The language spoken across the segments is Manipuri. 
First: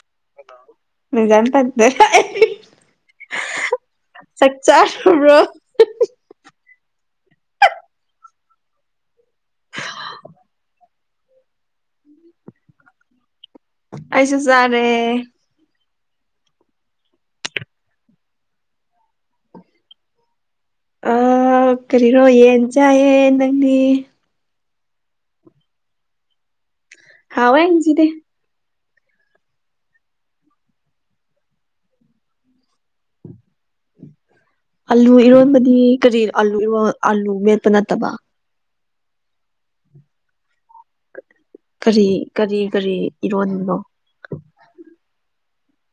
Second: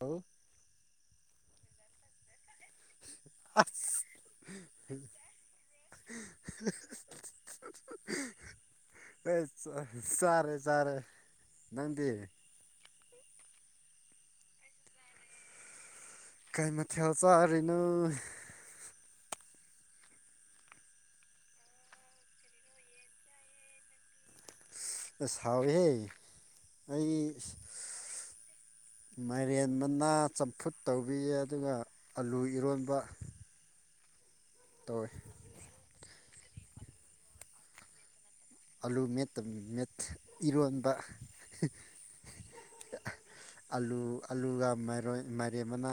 ꯍꯥꯎ ꯖꯥꯟ ꯇꯥꯗ ꯑꯁ ꯆꯥꯛꯆꯥꯥꯕ꯭ꯔꯣ [unintelligible] ꯑꯦ ꯆꯥꯔꯦ ꯆꯥꯔꯦ ꯅꯪꯗꯤ ꯑꯦꯁꯨ ꯆꯥꯔꯦ ꯀꯥꯏ ꯃꯊꯦꯜ ꯆꯥꯔꯤꯅ ꯑ ꯀꯔꯤꯔꯣ ꯌꯦꯟ ꯆꯥꯏꯌꯦ ꯅꯪꯒꯤ ꯑꯥꯁ ꯍꯥꯎꯋꯤ ꯍꯦ ꯑꯩ ꯍꯥꯎꯋꯦ ꯉꯁꯤꯗꯤ ꯃꯥꯏꯔꯦꯟ ꯃꯅꯥ ꯆꯝꯐꯨꯠ ꯇꯧꯕꯤ ꯑꯗꯨꯒ ꯑꯂꯨ ꯏꯔꯣꯟꯕ ꯇꯧꯋꯦ ꯑꯥꯂꯨ ꯏꯔꯣꯟꯕꯗꯤ ꯀꯔꯤ ꯑꯂꯨ ꯑꯥꯂꯨ ꯃꯦꯠꯄ ꯅꯠꯇꯕ ꯑꯂꯨ ꯃꯦꯠꯇ ꯏꯔꯣꯟꯕ ꯀꯔꯤ ꯀꯔꯤ ꯀꯔꯤ ꯏꯔꯣꯟꯅꯣ ꯑꯂꯨꯒꯔꯣꯏ ꯃꯥꯏꯔꯦꯝ ꯃꯅ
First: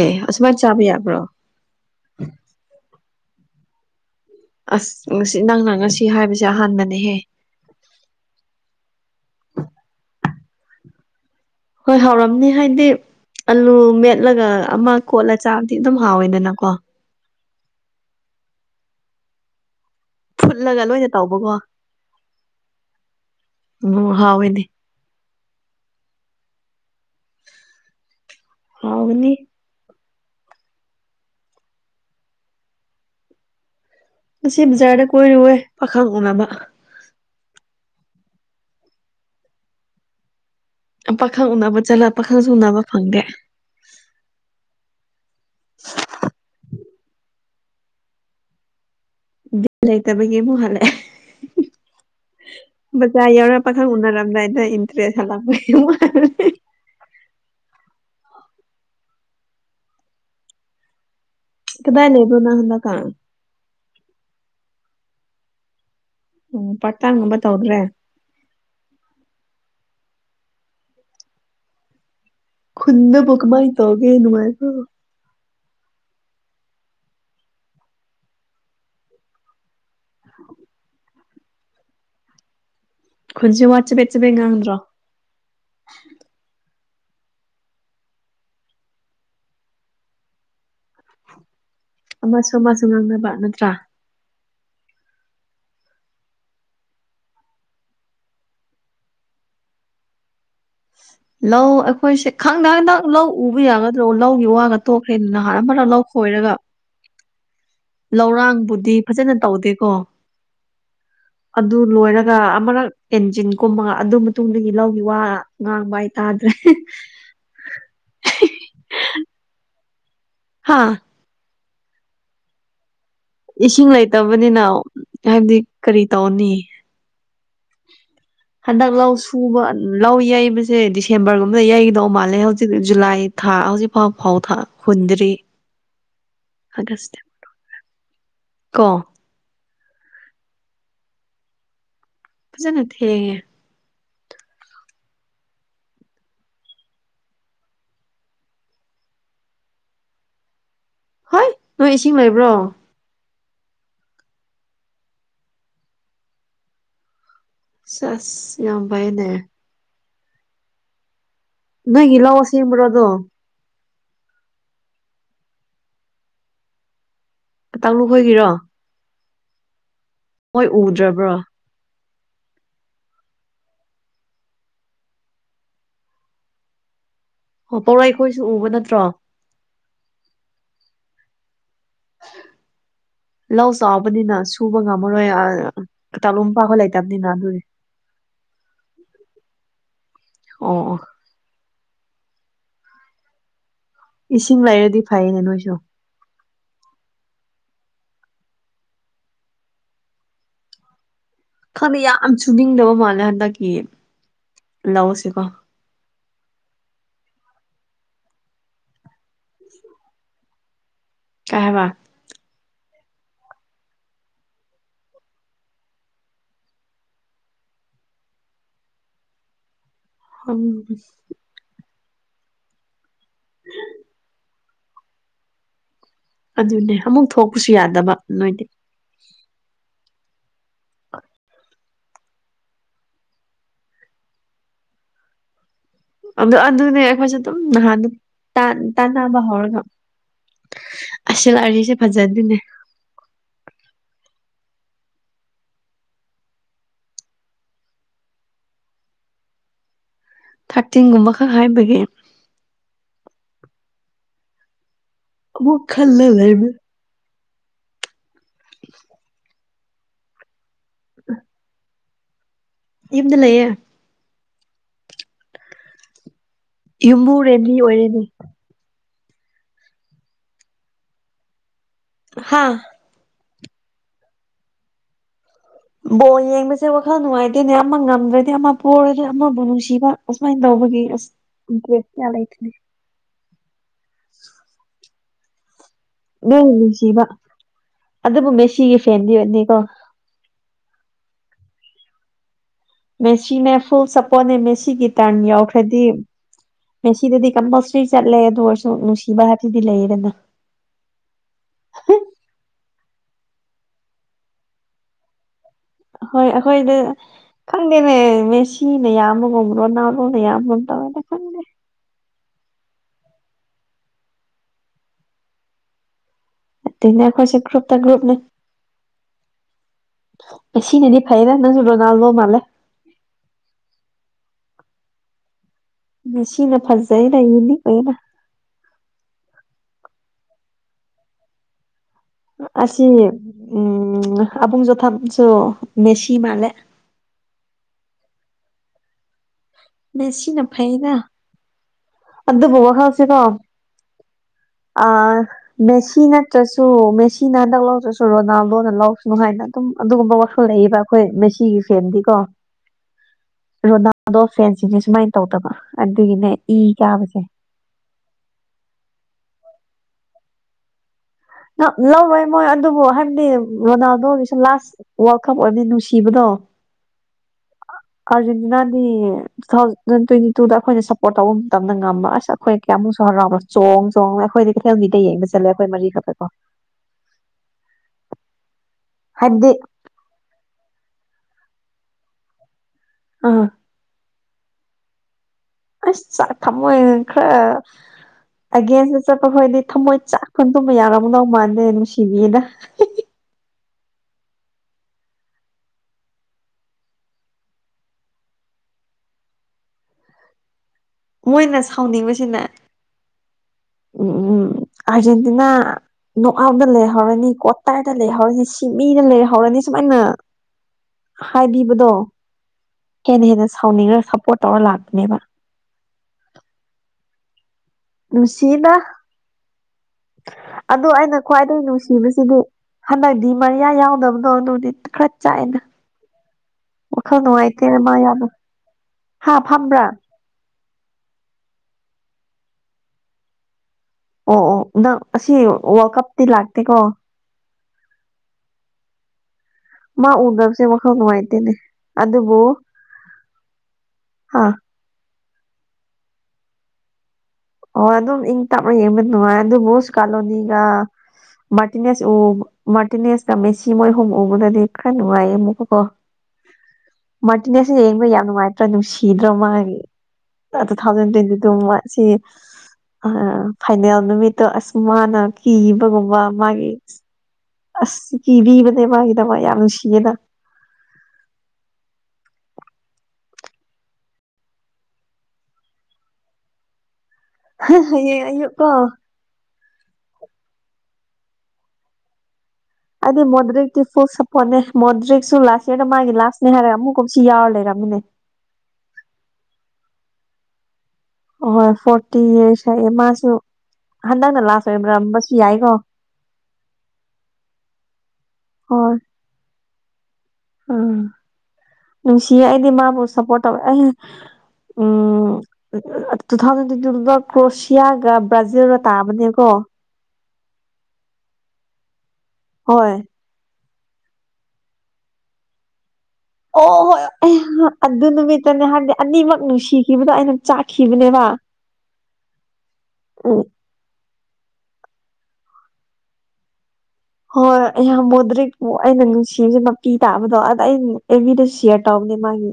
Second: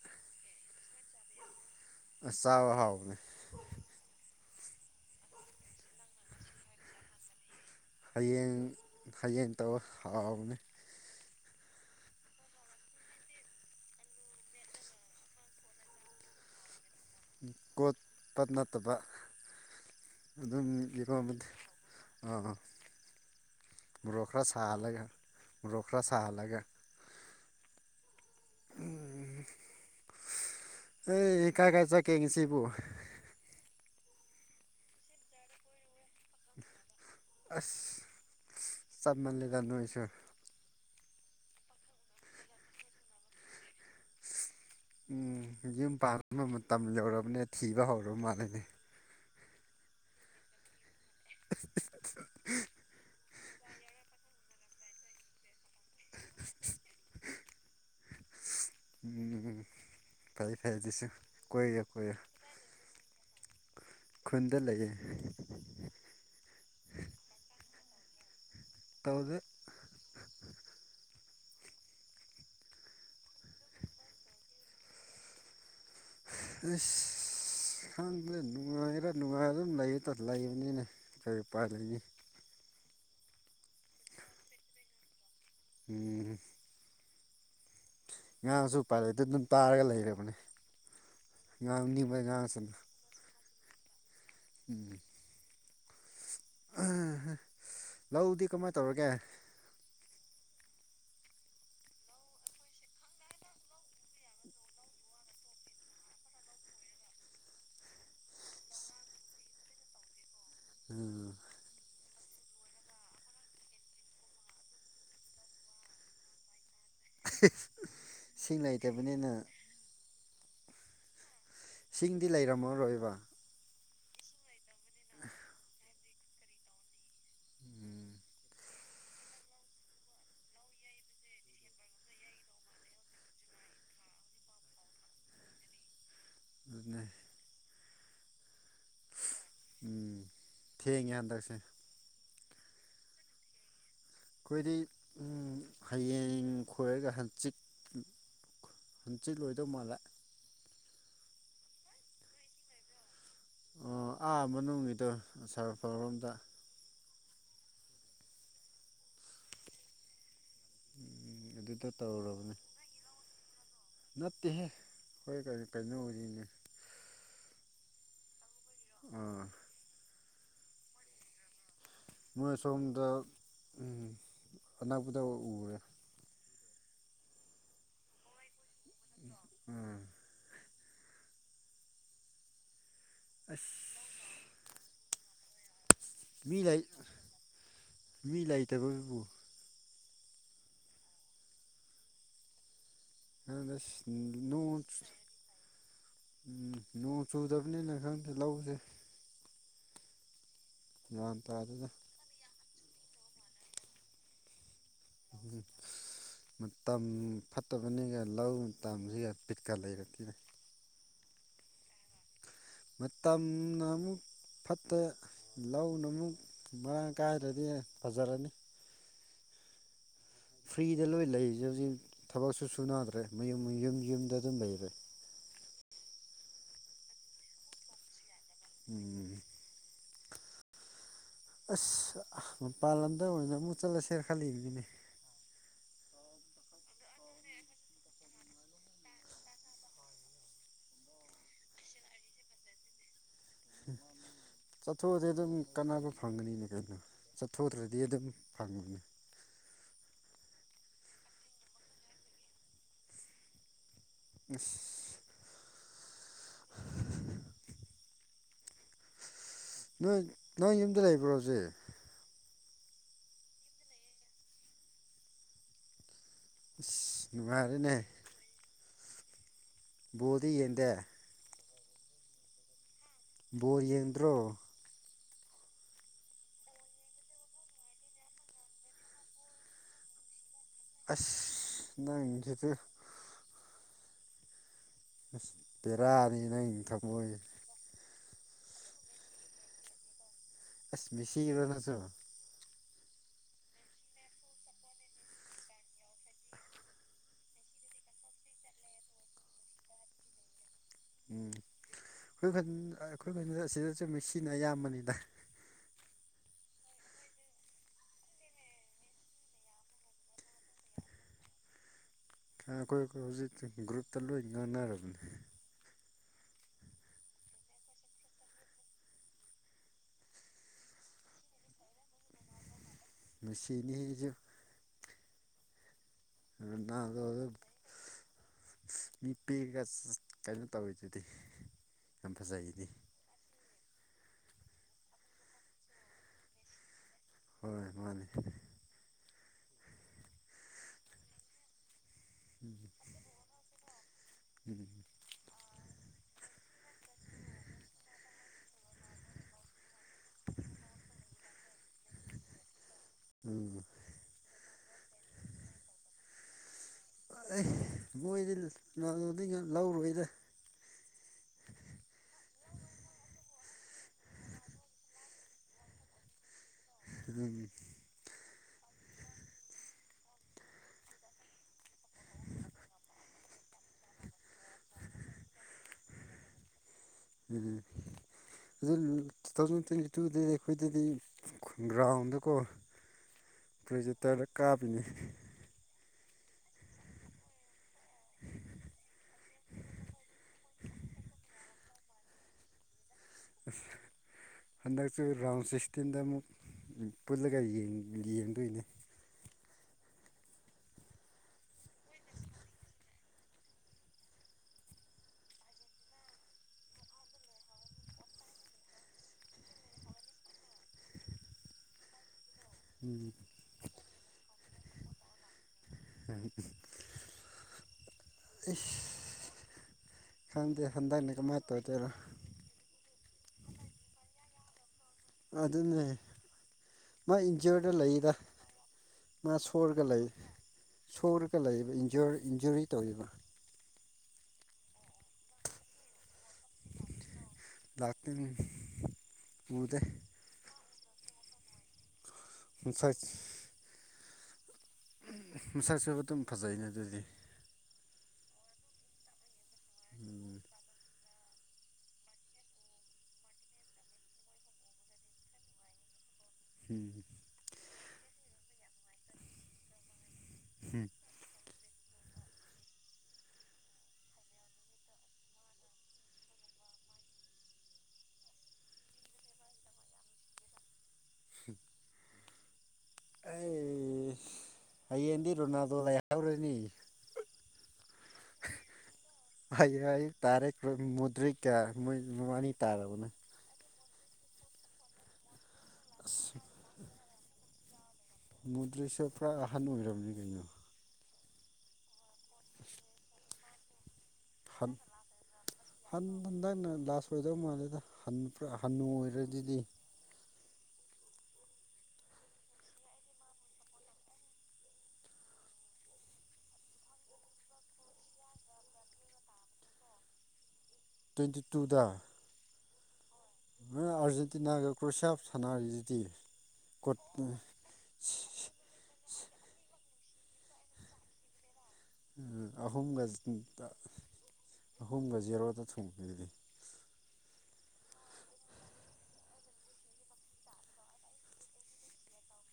ꯑꯦ ꯑꯁꯨꯃꯥꯏꯅ ꯆꯥꯕ ꯌꯥꯕ꯭ꯔꯣ ꯑꯁ ꯆꯥꯎꯕ ꯍꯥꯎꯕꯅꯦ ꯑꯁ ꯉꯁꯤ ꯅꯪꯅ ꯉꯁꯤ ꯍꯥꯏꯕꯁꯦ ꯑꯍꯥꯟꯕꯅꯦꯍꯦ ꯍꯌꯦꯡ ꯍꯌꯦꯡ ꯇꯧꯔ ꯍꯥꯎꯕꯅꯤ ꯍꯣꯏ ꯍꯥꯎꯔꯝꯅꯤ ꯍꯥꯏꯗꯤ ꯑꯥꯂꯨ ꯃꯦꯠꯂꯒ ꯑꯃ ꯀꯣꯠꯂ ꯆꯥꯕꯗꯤ ꯑꯗꯨꯝ ꯍꯥꯎꯋꯦꯗꯅꯀꯣ ꯀꯣꯄ ꯅꯠꯇꯕ ꯑꯗꯨꯝ ꯐꯨꯠꯂꯒ ꯂꯣꯏꯅ ꯢꯔꯣꯟꯕ ꯇꯧꯕꯀꯣ ꯑ ꯎꯝ ꯃꯣꯔꯣꯛ ꯈ꯭ꯔꯥ ꯍꯥꯎꯋꯦꯅꯦ ꯁꯥꯍꯂꯒꯦ ꯃꯣꯔꯣꯛ ꯈ꯭ꯔꯥ ꯁꯥꯍꯂꯒꯦ ꯍꯥꯎꯕꯅꯤ ꯑꯩ ꯀꯥꯏ ꯀꯥꯏ ꯆꯠꯀꯦꯁꯤꯕꯨꯣ ꯄꯁꯤ ꯖꯔꯗ ꯀꯣꯏꯔꯨꯋꯦ ꯄꯥꯈꯥ ꯅꯕ ꯑꯁ ꯆꯞ ꯃꯜꯂꯦꯗ ꯅꯣꯏꯁꯨ ꯄꯥꯈꯪ ꯎꯅꯕ ꯆꯠꯂ ꯄꯥꯈꯪꯁꯨ ꯎꯅꯕ ꯐꯪꯗꯦ ꯎꯝ ꯌꯨꯝ ꯄꯥꯟꯕ ꯃꯇꯝ ꯌꯧꯔꯕꯅꯦ ꯊꯤꯕ ꯍꯧꯔꯕ ꯃꯥꯜꯂꯦꯅꯦ ꯂꯩꯇꯕꯒꯤꯕꯨꯣ ꯍꯥꯂꯦ ꯕꯖꯥ ꯌꯥꯎꯔꯛꯄꯥꯈꯛ ꯎꯅꯔꯝꯗꯥꯏꯗ ꯏꯟꯇꯔꯦꯁ ꯍꯜꯂꯛꯄꯩ ꯎ ꯐꯥꯏ ꯐꯥꯏꯗꯤꯁꯨ [unintelligible] ꯀꯗꯥꯏ ꯂꯩꯕꯣ ꯅꯪ ꯍꯟꯗꯛ ꯀꯥꯟ ꯈꯨꯟꯗ ꯂꯩꯌꯦ ꯑꯣ ꯄꯇꯥꯟꯒꯨꯝꯕ ꯇꯧꯗ꯭ꯔꯦ ꯇꯗꯤ ꯈꯨꯟ ꯒ ꯃꯥꯥꯏ ꯇꯒꯦ ꯅꯨꯅꯨꯡꯉꯥꯏꯕ ꯑꯁ ꯈꯪꯕꯗ ꯅꯨꯡꯉꯥꯏꯔꯥ ꯅꯨꯡꯉꯥꯏꯔ ꯑꯗꯨꯝ ꯂꯩ ꯂꯩꯕꯅꯤꯅ ꯀꯣꯏ ꯄꯥꯏ ꯂꯩꯅꯤ ꯈꯨꯟꯁꯨꯦ ꯋꯥꯠ ꯆꯦꯠ ꯆꯦꯄꯦꯠ ꯉꯥꯡꯗ꯭ꯔꯣ ꯎꯝ ꯉꯥꯡꯁꯨ ꯄꯥꯏꯂꯦꯠꯇꯨ ꯑꯗꯨꯝ ꯇꯥꯔꯒ ꯂꯩꯔꯕꯅꯦ ꯉꯥꯡꯅꯤ ꯑꯃꯁꯨ ꯑꯃꯁꯨ ꯉꯥꯡꯅꯕ ꯅꯠꯇ꯭ꯔꯥ ꯎꯝ ꯂꯧꯗꯤ ꯀꯃꯥꯏꯅ ꯇꯧꯔꯒꯦ ꯂꯧ ꯑꯩꯈꯣꯏꯁꯦ ꯈꯪꯗꯟ ꯅꯪ ꯂꯧ ꯎꯕ ꯌꯥꯒꯗ꯭ꯔꯣ ꯂꯧꯒꯤ ꯋꯥꯒ ꯇꯣꯛꯈ꯭ꯔꯦꯅ ꯅꯍꯥꯟ ꯍꯔ ꯂꯧ ꯁꯣꯏꯔꯒ ꯂꯧꯔꯥꯡꯕꯨꯗꯤ ꯐꯖꯅ ꯇꯧꯗꯦꯀꯣ ꯎꯝ ꯑꯗꯨ ꯂꯣꯏꯔꯒ ꯑꯃꯔꯛ ꯑꯦꯟꯖꯤꯟꯒꯨꯝꯕꯒ ꯑꯗꯨ ꯃꯇꯨꯡꯗꯒꯤ ꯂꯧꯒꯤ ꯋꯥ ꯉ ꯥꯏ ꯇꯥꯗ꯭ꯔꯦ ꯁꯤꯡ ꯂꯩꯇꯕꯅꯤꯅ ꯍꯥꯥ ꯁꯤꯡꯗꯤ ꯂꯩꯔꯝꯃꯔꯣꯏꯕ ꯏꯁꯤꯡ ꯂꯩꯇꯕꯅꯤꯅ ꯍꯥꯏꯕꯗꯤ ꯀꯔꯤ ꯇꯧꯅꯤ ꯎꯝ ꯍꯟꯗꯛ ꯂꯧ ꯁꯨꯕ ꯂꯧ ꯌꯩꯕꯁꯦ ꯗꯤꯁꯦꯝꯕꯔꯒꯨꯝꯕꯗ ꯌꯩꯒꯗꯧ ꯃꯥꯜꯂꯦ ꯍꯧꯖꯤꯛꯇꯤ ꯖꯨꯂꯥꯏ ꯊꯥ ꯍꯧꯖꯤꯛꯐꯥꯎ ꯐꯥꯎ ꯍꯨꯟꯗ꯭ꯔꯤ ꯑꯗꯨꯅꯦ ꯀꯣ ꯎꯝ ꯊꯦꯡꯒ ꯍꯟꯗꯛꯁꯦ ꯐꯖꯅ ꯊꯦꯡꯉꯦ ꯑꯩꯈꯣꯏꯗꯤ ꯍꯌꯦꯡ ꯈꯣꯏꯔꯒ ꯍꯥꯟꯆꯤꯛ ꯍꯟꯆꯤꯠ ꯂꯣꯏꯗꯧ ꯃꯥꯜꯂꯦ ꯍꯣꯏ ꯅꯣꯏ ꯏꯁꯤꯡ ꯂꯩꯕ꯭ꯔꯣ ꯑꯣ ꯑꯥ ꯃꯅꯨꯡꯒꯤꯗꯣ ꯑꯁꯥꯔꯐꯥꯎꯔꯣꯝꯗ ꯑꯁ ꯌꯥꯝ ꯐꯥꯏꯅꯦ ꯎꯝ ꯑꯗꯨꯗ ꯇꯧꯔꯕꯅꯦ ꯄꯨ꯭ꯔꯗꯣ ꯅꯠꯇꯦꯍꯦ ꯍꯣꯏ ꯀꯩꯅꯣ ꯑꯣꯏꯔꯤꯅꯦ ꯇꯥꯡꯨ ꯍꯣꯏꯒꯤꯔꯣ ꯎ ꯍꯣꯏ ꯎꯗ꯭ꯔꯕ꯭ꯔꯣ ꯃꯣꯏ ꯁꯣꯝꯗ ꯑꯅꯛꯄꯗ ꯎꯔꯦ ꯑꯣ ꯄꯧꯔꯥ ꯑꯩꯈꯣꯏꯁꯨ ꯎꯕ ꯅꯠꯇ꯭ꯔꯣ ꯎꯝ ꯂꯧ ꯑꯁ ꯆꯥꯎꯕꯅꯤꯅ ꯁꯨꯕ ꯉꯝꯃꯔꯣꯏ ꯇꯥꯂꯣꯝ ꯃꯤ ꯄꯥꯕ ꯂꯩ ꯂꯩꯇꯕꯅꯤꯅ ꯑꯗꯨꯗꯤ ꯃꯤ ꯂꯩꯇꯕꯕꯨ ꯑꯣ ꯑꯣ ꯑ [inaudible] ꯏꯁꯤꯡ ꯂꯩꯔꯗꯤ ꯐꯩꯅꯦ ꯅꯣꯏꯁꯨ ꯎꯝ ꯅꯣꯡ ꯆꯨꯗꯕꯅꯤꯅ ꯈꯪꯗꯦ ꯂꯧꯁꯦ ꯒꯌꯥꯟ ꯇꯥꯗꯦꯗ ꯈꯪꯗꯦ ꯌꯥꯝ ꯁꯨꯅꯤꯡꯗꯕ ꯃꯥꯜꯂꯦ ꯍꯟꯗꯛꯀꯤ ꯂꯧꯁꯤꯀꯣ ꯃꯇꯝ ꯐꯠꯇꯕꯅꯤꯒ ꯂꯧ ꯃꯇꯝꯁꯤꯒ ꯚꯤꯠꯀ ꯂꯩꯔꯛꯇꯦꯗ ꯀ ꯍꯥꯢꯕ ꯃꯇꯝ ꯅ ꯑꯃꯨꯛ ꯐꯠꯇ ꯂꯧꯅ ꯑꯃꯨꯛ ꯃꯔꯥꯡ ꯀꯥꯏꯗꯔꯗꯤ ꯐꯖꯔꯅꯤ [inaudible] ꯐ꯭ꯔꯤꯗ ꯂꯣꯏ ꯂꯩꯔꯤꯁꯦ ꯍꯧꯖꯤꯛ ꯊꯕꯛꯁꯨ ꯁꯨꯅꯗ꯭ꯔꯦ ꯃꯌꯨꯝ ꯌꯨꯝ ꯌꯨꯝꯗ ꯑꯗꯨꯝ ꯂꯩꯔꯦ ꯑꯗꯨꯅꯦ ꯑꯃꯨꯛ ꯊꯣꯛꯄꯁꯨ ꯌꯥꯗꯕ ꯅꯣꯏꯗꯤ ꯎꯝ ꯑꯁ ꯃꯄꯥꯟ ꯂꯝꯗ ꯑꯣꯏꯅ ꯑꯃꯨꯛ ꯆꯠꯂꯁꯦꯔꯥ ꯈꯜꯂꯤꯕꯅꯤꯅꯦ ꯑꯗꯨ ꯑꯗꯨꯅꯦ ꯑꯩꯈꯣꯏꯁꯨ ꯑꯗꯨꯝ ꯅꯍꯥꯟꯗꯨ ꯇꯥꯟ ꯇꯥꯟꯅꯕ ꯍꯧꯔꯒ ꯑꯁ [unintelligible] ꯐꯖꯗꯤꯅꯦ ꯍꯝ ꯆꯠꯊꯣꯛꯑꯗꯤ ꯑꯗꯨꯝ ꯀꯥꯟꯅꯕ ꯐꯪꯒꯅꯤꯅ ꯀꯩꯅꯣ ꯆꯠꯊꯣꯛꯗ꯭ꯔꯗꯤ ꯑꯗꯨꯝ ꯐꯪꯕꯅꯤ ꯊꯥꯔꯇꯤꯟꯒꯨꯝꯕ ꯈꯛ ꯍꯥꯏꯕꯒꯤ ꯏꯁ ꯑꯃꯨꯛ ꯈꯜꯂꯒ ꯂꯩꯕꯅꯦ ꯅꯣꯏ ꯅꯣꯏ ꯌꯨꯝꯗ ꯂꯩꯕ꯭ꯔꯣ ꯍꯧꯖꯤꯛ ꯌꯨꯝꯗ ꯂꯩꯌꯦ ꯑꯁ ꯌꯨꯝꯕꯨ ꯔꯦꯟꯗꯤ ꯅꯨꯡꯉꯥꯏꯔꯦꯅꯦ ꯑꯣꯏꯔꯦꯅꯦ ꯕꯣꯜꯗꯤ ꯌꯦꯡꯗꯦ ꯍꯥꯥ ꯕꯣꯜ ꯌꯦꯡꯗ꯭ꯔꯣ ꯕꯣꯜ ꯌꯦꯡꯕꯁꯦ ꯋꯥꯈꯜ ꯅꯨꯡꯉꯥꯏꯇꯦꯅꯦ ꯑꯃ ꯉꯝꯗ꯭ꯔꯗꯤ ꯑꯃ ꯄꯣꯔꯗꯤ ꯑꯃꯕꯨ ꯅꯨꯡꯁꯤꯕ ꯑꯁꯨꯃꯥꯏꯅ ꯇꯧꯕꯒꯤ ꯑꯁ ꯏꯟꯇꯔꯦꯁ ꯀꯌꯥ ꯂꯩꯇꯦ ꯅꯪꯁꯤꯁꯨ [inaudible] ꯑꯁ ꯕꯦꯔꯥꯅꯤꯍꯦ ꯅꯣꯏ ꯅꯪꯒꯤ ꯅꯨꯡꯁꯤꯕ ꯊꯝꯃꯣꯏꯁꯦ ꯑꯗꯨꯕꯨ ꯃꯦ ꯁꯤꯒꯤ ꯐꯦꯟꯗꯤꯅꯦꯀꯣ ꯑꯦꯁ ꯃꯦꯁꯤꯔꯣ ꯅꯪꯁꯨ ꯃꯦꯁꯤꯅꯦ ꯐꯨꯜ ꯁꯞꯄꯣꯔꯠꯅꯦ ꯃꯦꯁꯤ ꯒꯤ ꯇꯔꯟ ꯌꯥꯎꯈ꯭ꯔꯗꯤ [inaudible] ꯃꯦꯁꯤꯗꯗꯤ ꯀꯝꯄꯜꯁꯔꯤ ꯆꯠꯂꯦ ꯑꯗꯨ ꯑꯣꯏꯔꯁꯨ ꯅꯨꯡꯁꯤꯕ ꯍꯥꯏꯕꯗꯨꯗꯤ ꯂꯩꯌꯦꯗꯅꯥ ꯎꯝ ꯑꯩꯈꯣꯏ ꯈꯨꯟ ꯑꯩꯈꯣꯏ ꯈꯨꯟꯗꯁꯨ ꯑꯁꯤꯗꯁꯨ ꯃꯦꯁꯤꯅ ꯑꯌꯥꯝꯕꯅꯤꯗ ꯍꯣꯏ ꯑꯩꯈꯣꯏꯗ ꯈꯪꯗꯦꯅꯦ ꯃꯦꯁꯤꯅ ꯌꯥꯝꯕꯒꯨꯝ ꯔꯣꯅꯥꯜꯗꯣꯅ ꯌꯥꯝꯕꯒꯨꯝ ꯇꯧꯑꯩ ꯈꯪꯗꯦꯗꯥ ꯑꯥ ꯑꯩꯈꯣꯏ ꯑꯩꯈꯣꯏ ꯍꯧꯖꯤꯛ ꯒ꯭ꯔꯨꯞꯇ ꯂꯣꯏ ꯉꯥꯡꯅꯔꯕꯅꯦ ꯅꯠꯇꯦꯅꯦ ꯑꯩꯈꯣꯏꯁꯦ ꯒ꯭ꯔꯨꯞꯇ ꯒ꯭ꯔꯨꯞꯅꯤ ꯁꯤꯅꯗꯤ ꯐꯩꯗꯥ ꯅꯪꯁꯨ ꯔꯣꯅꯥꯜꯗꯣ ꯃꯥꯜꯂꯦ ꯃꯁꯤꯁꯤꯅꯤꯍꯦ ꯑꯩꯁꯨ ꯃꯦꯁꯤꯅ ꯐꯖꯩꯗ ꯔꯣꯅꯥꯜꯗꯣꯗꯨ ꯌꯨꯅꯤꯛ ꯑꯣꯏꯌꯦꯗ ꯃꯤ ꯄꯤꯛꯔꯒ ꯀꯩꯅꯣ ꯇꯧꯔꯤꯗꯨꯗꯤ ꯑꯁꯤ ꯎ ꯑꯕꯨꯡ [unintelligible] ꯃꯦꯁꯤ ꯃꯥꯜꯂꯦ ꯍꯣꯏ ꯃꯥꯅꯤ ꯃꯦꯁꯤꯅ ꯐꯩꯗꯥ ꯑꯗꯨꯕꯨ ꯋꯥꯈꯜꯁꯦꯀꯣ ꯎꯝ ꯑ ꯃꯦꯁꯤ ꯅꯠꯇ꯭ꯔꯁꯨ ꯃꯦꯁꯤꯅ ꯍꯟꯗꯛ ꯂꯧꯗ꯭ꯔꯁꯨ ꯔꯣꯅꯥꯜꯗꯣꯅ ꯂꯧꯁꯅꯨ ꯍꯥꯏꯅ ꯑꯗꯨꯝ ꯑꯗꯨꯒꯨꯝꯕ ꯋꯥꯈꯜ ꯂꯩꯌꯦꯕ ꯍꯣꯏ ꯃꯦꯁꯤꯒꯤ ꯐꯦꯟꯗꯤꯀꯣ ꯎꯝ ꯔꯣꯅꯥꯜꯗꯣ ꯐꯦꯟꯁꯤꯡꯁꯦ ꯁꯨꯃꯥꯏꯅ ꯇꯧꯗꯕ ꯑꯗꯨꯒꯤꯅꯦ ꯏ ꯀꯥꯕꯁꯦ ꯑꯩ ꯃꯣꯏꯗꯤ ꯇꯣꯅꯥꯜꯗꯣꯗꯤ ꯂꯧꯔꯣꯏꯗ ꯂꯧꯔꯣꯏ ꯃꯣꯏ ꯑꯗꯨꯕꯨ ꯍꯥꯏꯕꯗꯤ ꯔꯣꯅꯥꯗꯣꯒꯤꯁꯨ ꯂꯥꯁ ꯋꯥꯔꯜꯀꯞ ꯑꯣꯏꯕꯅꯤ ꯅꯨꯡꯁꯤꯕꯗꯣ [unintelligible] ꯑꯥꯔꯖꯦꯟꯇꯤꯅꯥꯗꯤ ꯇꯨꯊꯥꯎꯖꯟ ꯇ꯭ꯋꯦꯟꯇꯤꯇꯨꯗ ꯑꯩꯈꯣꯏꯅ ꯁꯞꯄꯣꯔꯠ ꯇꯧꯕ ꯇꯝꯅ ꯉꯝꯕ ꯑꯁ ꯑꯩꯈꯣꯏ ꯀꯌꯥꯃꯨꯛꯁꯨ ꯍꯔꯥꯎꯕ ꯆꯣꯡ ꯆꯣꯡ ꯑꯩꯈꯣꯏꯗꯤ ꯀꯩꯊꯦꯜꯒꯤꯗ ꯌꯦꯡꯕ ꯆꯠꯂꯦ ꯑꯩꯈꯣꯏ ꯃꯔꯤ ꯈꯛꯇ [unintelligible] ꯎꯝ ꯍꯥꯏꯕꯗꯤ ꯇꯨꯊꯥꯎꯖꯟ ꯇ꯭ꯋꯦꯟꯇꯤ ꯇꯨꯗꯤ ꯑꯩꯈꯣꯏꯗꯗꯤ ꯒ꯭ꯔꯥꯎꯟꯗꯀꯣ ꯑꯎꯝ ꯄ꯭ꯔꯣꯖꯦꯛꯇꯔꯗ ꯀꯥꯞꯄꯤꯅꯦ ꯏꯁ ꯆꯥꯛ ꯊꯝꯃꯣꯏꯒ ꯈꯔ ꯑꯒꯦꯟꯁꯇ ꯆꯠꯄ ꯈꯣꯏꯗꯤ ꯊꯃꯣꯏ ꯆꯥꯛ ꯈꯨꯟ ꯇꯨꯝꯕ ꯌꯥꯔꯝꯗꯧ ꯃꯥꯟꯗꯦ ꯅꯨꯡꯁꯤꯕꯤꯌꯦꯅ [inaudible] ꯍꯟꯗꯛꯁꯨ ꯔꯥꯎꯟ ꯁꯤꯛꯁꯇꯤꯟꯗ ꯑꯃꯨꯛ ꯄꯨꯜꯂꯒ ꯌꯦꯡ ꯌꯦꯡꯗꯣꯏꯅꯤ ꯃꯣꯏꯅ ꯁꯥꯎꯅꯤꯡꯕꯁꯤꯅ ꯎꯝ ꯎꯝ ꯑꯔꯖꯦꯟꯇꯤꯅꯥ ꯅꯣꯛꯑꯥꯎꯗ ꯂꯩꯍꯧꯔꯅꯤ ꯀ꯭ꯋꯥꯇꯔꯗ ꯂꯩꯍꯧꯔꯅꯤ ꯁꯤꯃꯤꯗ ꯂꯩꯍꯧ ꯍꯧꯔꯅꯤ ꯁꯨꯃꯥꯏꯅ ꯍꯥꯏꯕꯤꯕꯗꯣ ꯎꯝ ꯍꯦꯟꯅ ꯍꯦꯟꯅ ꯁꯥꯎꯅꯤꯡꯉ ꯁꯞꯄꯣꯔꯠ ꯇꯧꯔ ꯂꯥꯛꯄꯅꯦꯕ [unintelligible] ꯅꯨꯡꯁꯤꯌꯦꯗ ꯑꯩꯁ ꯈꯪꯗꯦ ꯑꯗꯣ ꯍꯟꯗꯛꯅ ꯑꯩꯅ ꯀꯃꯥꯏꯅ ꯈ꯭ꯋꯥꯏꯗꯒꯤ ꯇꯧꯗꯣꯏꯔꯣ ꯅꯨꯡꯁꯤꯕꯁꯤꯗꯤ ꯍꯟꯗꯛ ꯗꯤꯃꯔꯤꯌꯥ ꯌꯥꯎꯗꯕꯗꯣ ꯑꯗꯨꯗꯤ ꯈꯔ ꯆꯥꯛꯑꯦꯅ ꯑꯗꯨꯅꯦ ꯃꯥ ꯋꯥꯈꯜ ꯅꯨꯡꯉꯥꯏꯇꯦ ꯢꯟꯖꯔꯗ ꯃꯥ ꯂꯩꯗ ꯌꯥꯎꯗ ꯍꯥ ꯃꯥ ꯁꯣꯔꯒ ꯐꯝꯕ꯭ꯔꯥ ꯂꯩ ꯁꯣꯔꯒ ꯂꯩꯕ ꯏꯟꯖ꯭ꯌꯨꯔ ꯏꯟꯖꯨꯔꯤ ꯇꯧꯔꯤꯕ ꯑꯣ ꯑꯣ ꯅꯪ ꯑꯁꯤ ꯋꯥꯔꯜꯀꯞꯇꯤ ꯂꯥꯛꯇꯦꯀꯣ ꯂꯥꯛꯇ꯭ꯔꯤ ꯎꯗꯦ ꯃꯥ ꯎꯗꯕꯁꯦ ꯋꯥꯈꯜ ꯅꯨꯡꯉꯥꯏꯇꯦꯅꯦ ꯑꯗꯨꯕꯨ ꯃꯁꯛ ꯍꯥ ꯃꯁꯛꯁꯨ ꯑꯗꯨꯝ ꯐꯖꯩꯅꯦ ꯑꯗꯨꯗꯤ ꯑꯣ ꯑꯗꯨꯝ ꯏꯪ ꯇꯞꯔ ꯌꯦꯡꯕ ꯅꯨꯡꯉꯥꯏ ꯑꯗꯨꯕꯨ ꯏꯁꯀꯥꯂꯣꯅꯤꯒ ꯃꯥꯔꯇꯤꯅꯦꯁ ꯎ ꯃꯥꯔꯇꯤꯅꯦꯁꯀ ꯃꯦꯁꯤ ꯃꯣꯏꯍꯨꯝ ꯎꯕꯗꯗꯤ ꯈꯔ ꯅꯨꯡꯉꯥꯏꯌꯦ ꯑꯃꯨꯛꯀꯀꯣ [inaudible] ꯎꯝ ꯃꯥꯔꯇꯤꯅꯦꯁꯁꯦ ꯌꯦꯡꯕ ꯌꯥꯝ ꯅꯨꯡꯉꯥꯏꯇ꯭ꯔꯥ ꯅꯨꯡꯁꯤꯗ꯭ꯔꯥ ꯃꯥꯒꯤ ꯇꯨꯊꯥꯎꯖꯟ ꯇ꯭ꯋꯦꯟꯇꯤꯇꯨ ꯃꯥꯠꯆꯀꯤ ꯑ ꯐꯥꯏꯅꯦꯜ ꯅꯨꯃꯤꯠꯇꯣ ꯑꯁ ꯃꯥꯅ ꯀꯤꯕꯒꯨꯝꯕ ꯃꯥꯒꯤ ꯑꯁ ꯀꯤꯕꯤꯕꯅꯦ ꯃꯥꯒꯤꯗꯃꯛ ꯌꯥꯝ ꯅꯨꯡꯁꯤꯌꯦꯗ [unintelligible] ꯑꯩ ꯍꯌꯦꯡꯗꯤ ꯔꯣꯅꯥꯜꯗꯣ ꯂꯩꯍꯧꯔꯅꯤ [unintelligible] ꯍꯥꯌꯦꯡ ꯑꯌꯨꯛꯀꯣ ꯍꯌꯦꯡ ꯑꯌꯨꯛ ꯇꯥꯔꯦ [unintelligible] ꯃꯨꯗꯔꯤꯛꯀ ꯃꯣꯏꯕꯥꯅꯤ ꯇꯥꯔꯕꯅꯦ ꯑꯗꯨꯗꯤ ꯃꯣꯗ꯭ꯔꯤꯛꯇꯤ ꯐꯨꯜ ꯁꯞꯄꯣꯔꯠꯅꯦ ꯃꯣꯗ꯭ꯔꯤꯛꯁꯨ ꯂꯥꯁ ꯌꯔꯗ ꯃꯥꯒꯤ ꯑꯁ ꯂꯥꯁꯅꯦ ꯍꯥꯏꯔꯒ ꯑꯃꯨꯛ ꯀꯨꯝꯁꯤ ꯌꯥꯎꯔ ꯂꯩꯔꯝꯃꯤꯅꯦ ꯃꯨꯗ꯭ꯔꯤꯛꯁꯦ ꯄꯨꯔꯥ ꯑꯍꯜ ꯑꯣꯏꯔꯕꯅꯤ ꯀꯩꯅꯣ ꯍꯣꯏ ꯐꯣꯔꯇꯤ ꯌꯤꯔꯁ ꯍꯥꯏꯌꯦ ꯃꯥꯁꯨ ꯍꯟꯗꯛꯅ ꯂꯥꯁ ꯍꯟ ꯑꯣꯏꯔꯝꯕꯁꯨ ꯌꯥꯏꯀꯣ ꯍꯟ ꯍꯟꯗꯛꯅ ꯂꯥꯁ ꯑꯣꯏꯗꯧ ꯃꯥꯜꯂꯦꯗ ꯍꯟ ꯄꯨꯔꯥ ꯍꯟꯅꯨ ꯍꯣꯏ ꯑꯣꯏꯔꯦ ꯖꯤꯗꯤ ꯎꯝ ꯅꯨꯡꯁꯤꯌꯦ ꯑꯩꯗꯤ ꯃꯥꯕꯨ ꯁꯞꯄꯣꯔꯠ ꯇꯧꯋꯦ ꯑꯩ ꯎꯝ ꯇꯨꯊꯥꯎꯖꯟ ꯇ꯭ꯋꯦꯟꯇꯤꯇꯨꯗꯥ ꯀ꯭ꯔꯣꯁꯤꯌꯥꯒ ꯕ꯭ꯔꯥꯖꯤꯜꯒ ꯇꯥꯕꯅꯦꯀꯣ ꯇ꯭ꯋꯦꯟꯇꯤ ꯇꯨꯗ ꯍꯣꯏ ꯫ [unintelligible] ꯑꯥꯔꯖꯦꯟꯇꯤꯅꯥꯒ ꯀ꯭ꯔꯣꯁꯤꯌꯥ ꯁꯥꯟꯅꯔꯤꯁꯤꯗꯤ ꯑꯣ ꯑꯣ [unintelligible] ꯑꯗꯨ ꯅꯨꯃꯤꯠꯇꯅꯦ ꯍꯥꯏꯗꯤ ꯑꯅꯤꯃꯛ ꯅꯨꯡꯁꯤꯈꯤꯕꯗꯣ ꯑꯩꯅ ꯆꯥꯛꯈꯤꯕꯅꯦꯕ ꯑ ꯑꯍꯨꯝꯒ ꯎꯝ ꯑꯍꯨꯝꯒ ꯖꯦꯔꯣꯗ [unintelligible] ꯍꯣꯏ ꯑꯩꯌꯥ ꯃꯨꯗ꯭ꯔꯤꯛꯄꯨ ꯑꯩꯅ ꯅꯨꯡꯁꯤꯕꯁꯦ ꯃꯄꯤ ꯇꯥꯕꯗꯣ ꯑꯗ ꯑꯩ ꯑꯦꯕꯤꯗ ꯁꯤꯌꯔ ꯇꯧꯕꯅꯦ ꯃꯥꯒꯤ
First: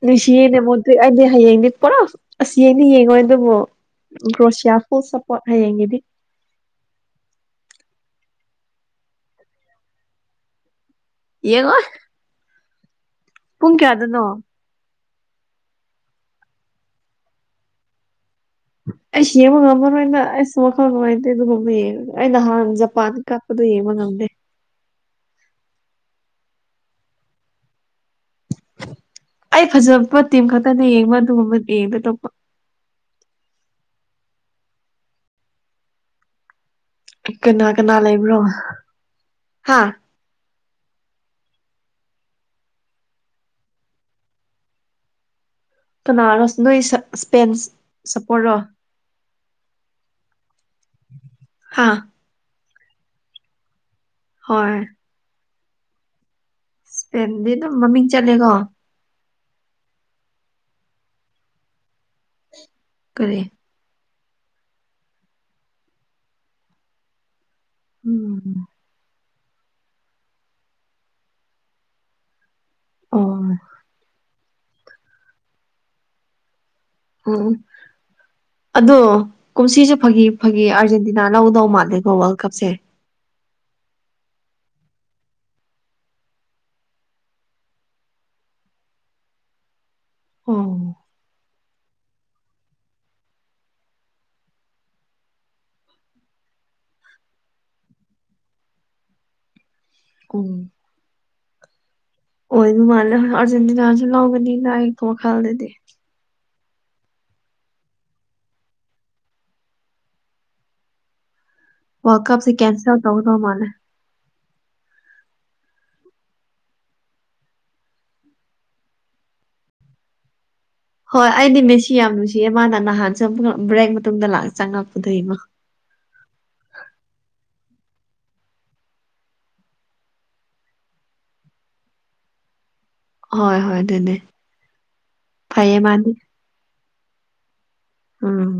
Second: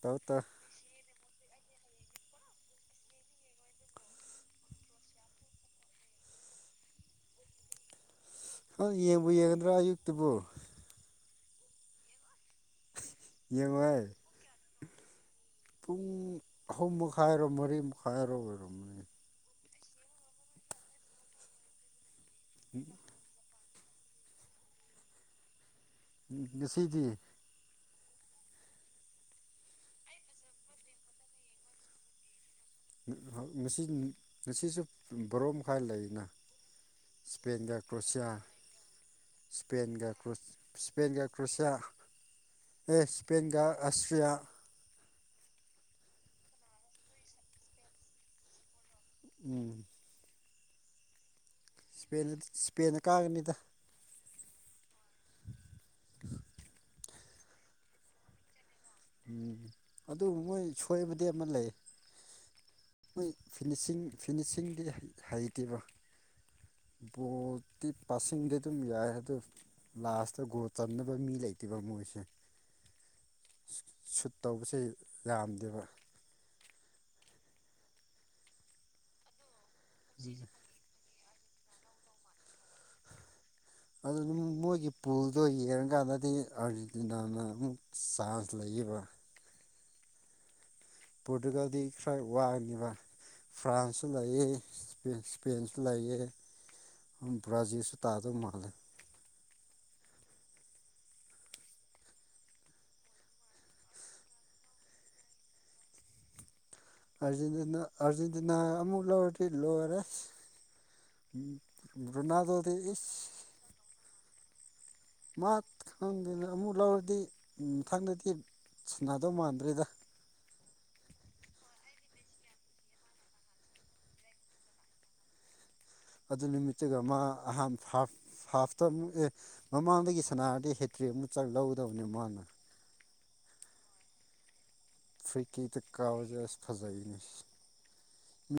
ꯇꯧ ꯇꯧ [unintelligible] ꯑꯗꯨ ꯑꯩꯗꯤ ꯍꯌꯦꯡꯗꯤ ꯄꯨꯔꯥ ꯑꯁꯤꯁ ꯌꯦꯡꯗ ꯌꯦꯡꯉꯣꯏ ꯑꯗꯨꯕꯨ ꯀ꯭ꯔꯣꯁꯤꯌꯥ ꯐꯨꯜ ꯁꯄꯣꯔꯠ ꯍꯌꯦꯡꯒꯤꯗꯤ ꯍ ꯌꯦꯡꯕꯨ ꯌꯦꯡꯒꯗ꯭ꯔꯥ ꯑꯌꯨꯛꯇꯨꯕꯨ ꯌꯦꯡꯉꯣꯏ [unintelligible] ꯌꯦꯡꯉꯣꯏ ꯄꯨꯡ ꯑꯍꯨꯝ ꯃꯈꯥꯏꯔꯣ ꯃꯔꯤ ꯃꯈꯥꯏꯔꯣ ꯑꯣꯏꯔꯝꯅꯤ ꯑꯩꯁ ꯌꯦꯡꯕ ꯉꯝꯃꯔꯣꯏꯅ ꯑꯩꯁꯨ ꯋꯥꯈꯜ ꯅꯨꯡꯉꯥꯏꯇꯦ ꯑꯗꯨꯒꯨꯝꯕ ꯌꯦꯡꯉꯒꯦ ꯑꯩ ꯅꯍꯥꯟ ꯖꯄꯥꯟ ꯀꯞꯄꯗꯨ ꯌꯦꯡꯕ ꯉꯝꯗꯦ ꯉꯁꯤꯗꯤ ꯑꯩ ꯐꯖꯕ ꯇꯤꯝ ꯈꯛꯇꯅꯦ ꯌꯦꯡꯕ ꯑꯗꯨꯒꯨꯝꯕ ꯌꯦꯡꯗꯦ ꯑꯇꯣꯞꯄ [unintelligible] ꯁꯤ ꯉꯁꯤꯁꯨ ꯕꯥꯔꯣ ꯃꯈꯥꯏ ꯂꯩꯅ ꯀꯅꯥ ꯁ꯭ꯄꯦꯟꯒ ꯀꯅꯥ ꯀ꯭ꯔꯣꯁꯤꯌꯥ ꯂꯩꯕ꯭ꯔꯣ ꯍꯥ ꯁ꯭ꯄꯦꯟꯒ ꯁ꯭ꯄꯦꯟꯒ ꯀ꯭ꯔꯣꯁꯤꯌꯥ ꯑꯦ ꯁ꯭ꯄꯦꯟꯒ ꯑꯁꯇ꯭ꯔꯤꯌꯥ ꯀꯅꯥꯔꯣ ꯅꯣꯏ ꯏꯁꯄꯦꯟ ꯆꯞꯄꯣꯠꯔꯣ ꯎꯝ ꯍꯥ ꯏꯁꯄꯦꯟ ꯏꯁꯄꯦꯟꯅ ꯀꯥꯒꯅꯤꯗ ꯍꯣꯏ ꯏꯁꯄꯦꯟꯗꯤ ꯑꯗꯨꯝ ꯃꯃꯤꯡ ꯆꯠꯂꯦꯀꯣ ꯎꯝ ꯑꯗꯨꯕꯨ ꯃꯣꯏ ꯁꯣꯏꯕꯗꯤ ꯑꯃ ꯂꯩ ꯃꯣꯏ ꯀꯔꯤ ꯐꯤꯅꯤꯁꯤꯡ ꯐꯤꯅꯤꯁꯤꯡꯗꯤ ꯍꯩꯇꯦꯕ ꯕꯣꯜ ꯇꯤ ꯄꯥꯁꯤꯡꯗꯤ ꯎꯝ ꯑꯗꯨꯝ ꯌꯥꯏ ꯑꯗꯨ ꯂꯥꯁꯇ ꯒꯣꯜ ꯆꯟꯅꯕ ꯃꯤ ꯂꯩꯇꯦꯕ ꯃꯣꯏꯁꯦ ꯑꯣ ꯁꯨꯠ ꯁꯨꯠ ꯇꯧꯕꯁꯦ ꯌꯥꯝꯗꯦꯕ ꯑꯣ ꯑꯗꯣ ꯀꯨꯝꯁꯤꯁꯨ ꯐꯥꯒꯤ ꯐꯥꯒꯤ ꯑꯥꯔꯖꯦꯟꯇ ꯀꯅꯅꯥ ꯂꯧꯗꯧ ꯃꯥꯜꯂꯦꯀꯣ ꯋꯥꯔꯜ ꯀꯞꯁꯦ ꯑꯗꯨꯝ ꯃꯣꯏꯒꯤ ꯄꯣꯜꯗꯣ ꯌꯦꯡꯉꯀꯥꯟꯗꯗꯤ ꯑꯥꯔꯖꯦꯟꯇꯤꯅꯥꯅ ꯑꯃꯨꯛ ꯆꯥꯟꯁ ꯂꯩꯌꯦꯕ ꯑꯣ ꯄꯣꯔꯇꯨꯒꯜꯗꯤ ꯈꯔ ꯋꯥꯡꯅꯤꯕ ꯐ꯭ꯔꯥꯟꯁꯁꯨ ꯂꯩꯌꯦ ꯢꯁꯄꯦꯟꯁꯨ ꯂꯩꯌꯦ ꯕ꯭ꯔꯥꯖꯤꯜꯁꯨ ꯇꯥꯗꯧ ꯃꯥꯜꯂꯦ ꯎ ꯑꯣꯏ ꯑꯗꯨ ꯃꯥꯜꯂꯦ ꯑꯥꯔꯖꯦꯟꯇꯤꯅꯥꯁꯨ ꯂꯧꯒꯅꯤꯅ ꯑꯩꯒꯤ ꯋꯈꯜꯗꯗꯤ ꯑꯔꯖꯦꯟꯇꯤꯅ ꯑꯥꯔꯖꯦꯟꯇꯤꯅꯥ ꯑꯃꯨꯛ ꯂꯧꯔꯗꯤ ꯂꯣꯏꯔꯦ ꯎ ꯋꯥꯔꯜ ꯀꯞꯁꯦ ꯔꯣꯅꯥꯜꯗꯣꯗꯤ ꯀꯦꯟꯁꯦꯜ ꯏꯁ ꯇꯧꯗꯧ ꯃꯥꯜꯂꯦ ꯃꯥ ꯈꯪꯗꯦꯅꯦ ꯑꯃꯨꯛ ꯂꯧꯔꯗꯤ ꯃꯊꯪꯗꯗꯤ ꯁꯅꯥꯗꯧ ꯃꯥꯟꯗ꯭ꯔꯦꯗ ꯍꯣꯏ ꯑꯩꯗꯤ ꯃꯦꯠꯁꯤ ꯌꯥꯝ ꯅꯨꯡꯁꯤꯌꯦ ꯃꯥꯅ ꯅꯍꯥꯟꯁꯨ ꯕ꯭ꯔꯦꯛ ꯃꯇꯨꯡꯗ ꯂꯛ ꯆꯪꯉꯛꯄꯗꯨꯒꯤꯒꯣ ꯑꯗꯨ ꯅꯨꯃꯤꯠꯇꯨꯒ ꯃꯥ ꯑꯍꯥꯟꯕ ꯍꯥꯐ ꯍꯥꯐꯇ ꯑꯃꯨꯛ ꯑꯦ ꯃꯃꯥꯡꯗꯒꯤ ꯁꯅꯥꯔꯗꯤ ꯍꯦꯇ꯭ꯔꯤ ꯑꯃꯨꯛ ꯆꯥꯛ ꯂꯧꯗꯕꯅꯦ ꯃꯥꯅ ꯍꯣꯏ ꯍꯣꯏ ꯑꯗꯨꯅꯦ ꯐ꯭ꯔꯤ ꯐꯩꯌꯦ ꯀꯤꯛꯇ ꯃꯥꯗꯤ ꯀꯥꯎꯕꯁꯦ ꯐꯖꯥꯏ ꯅꯦ ꯎꯝ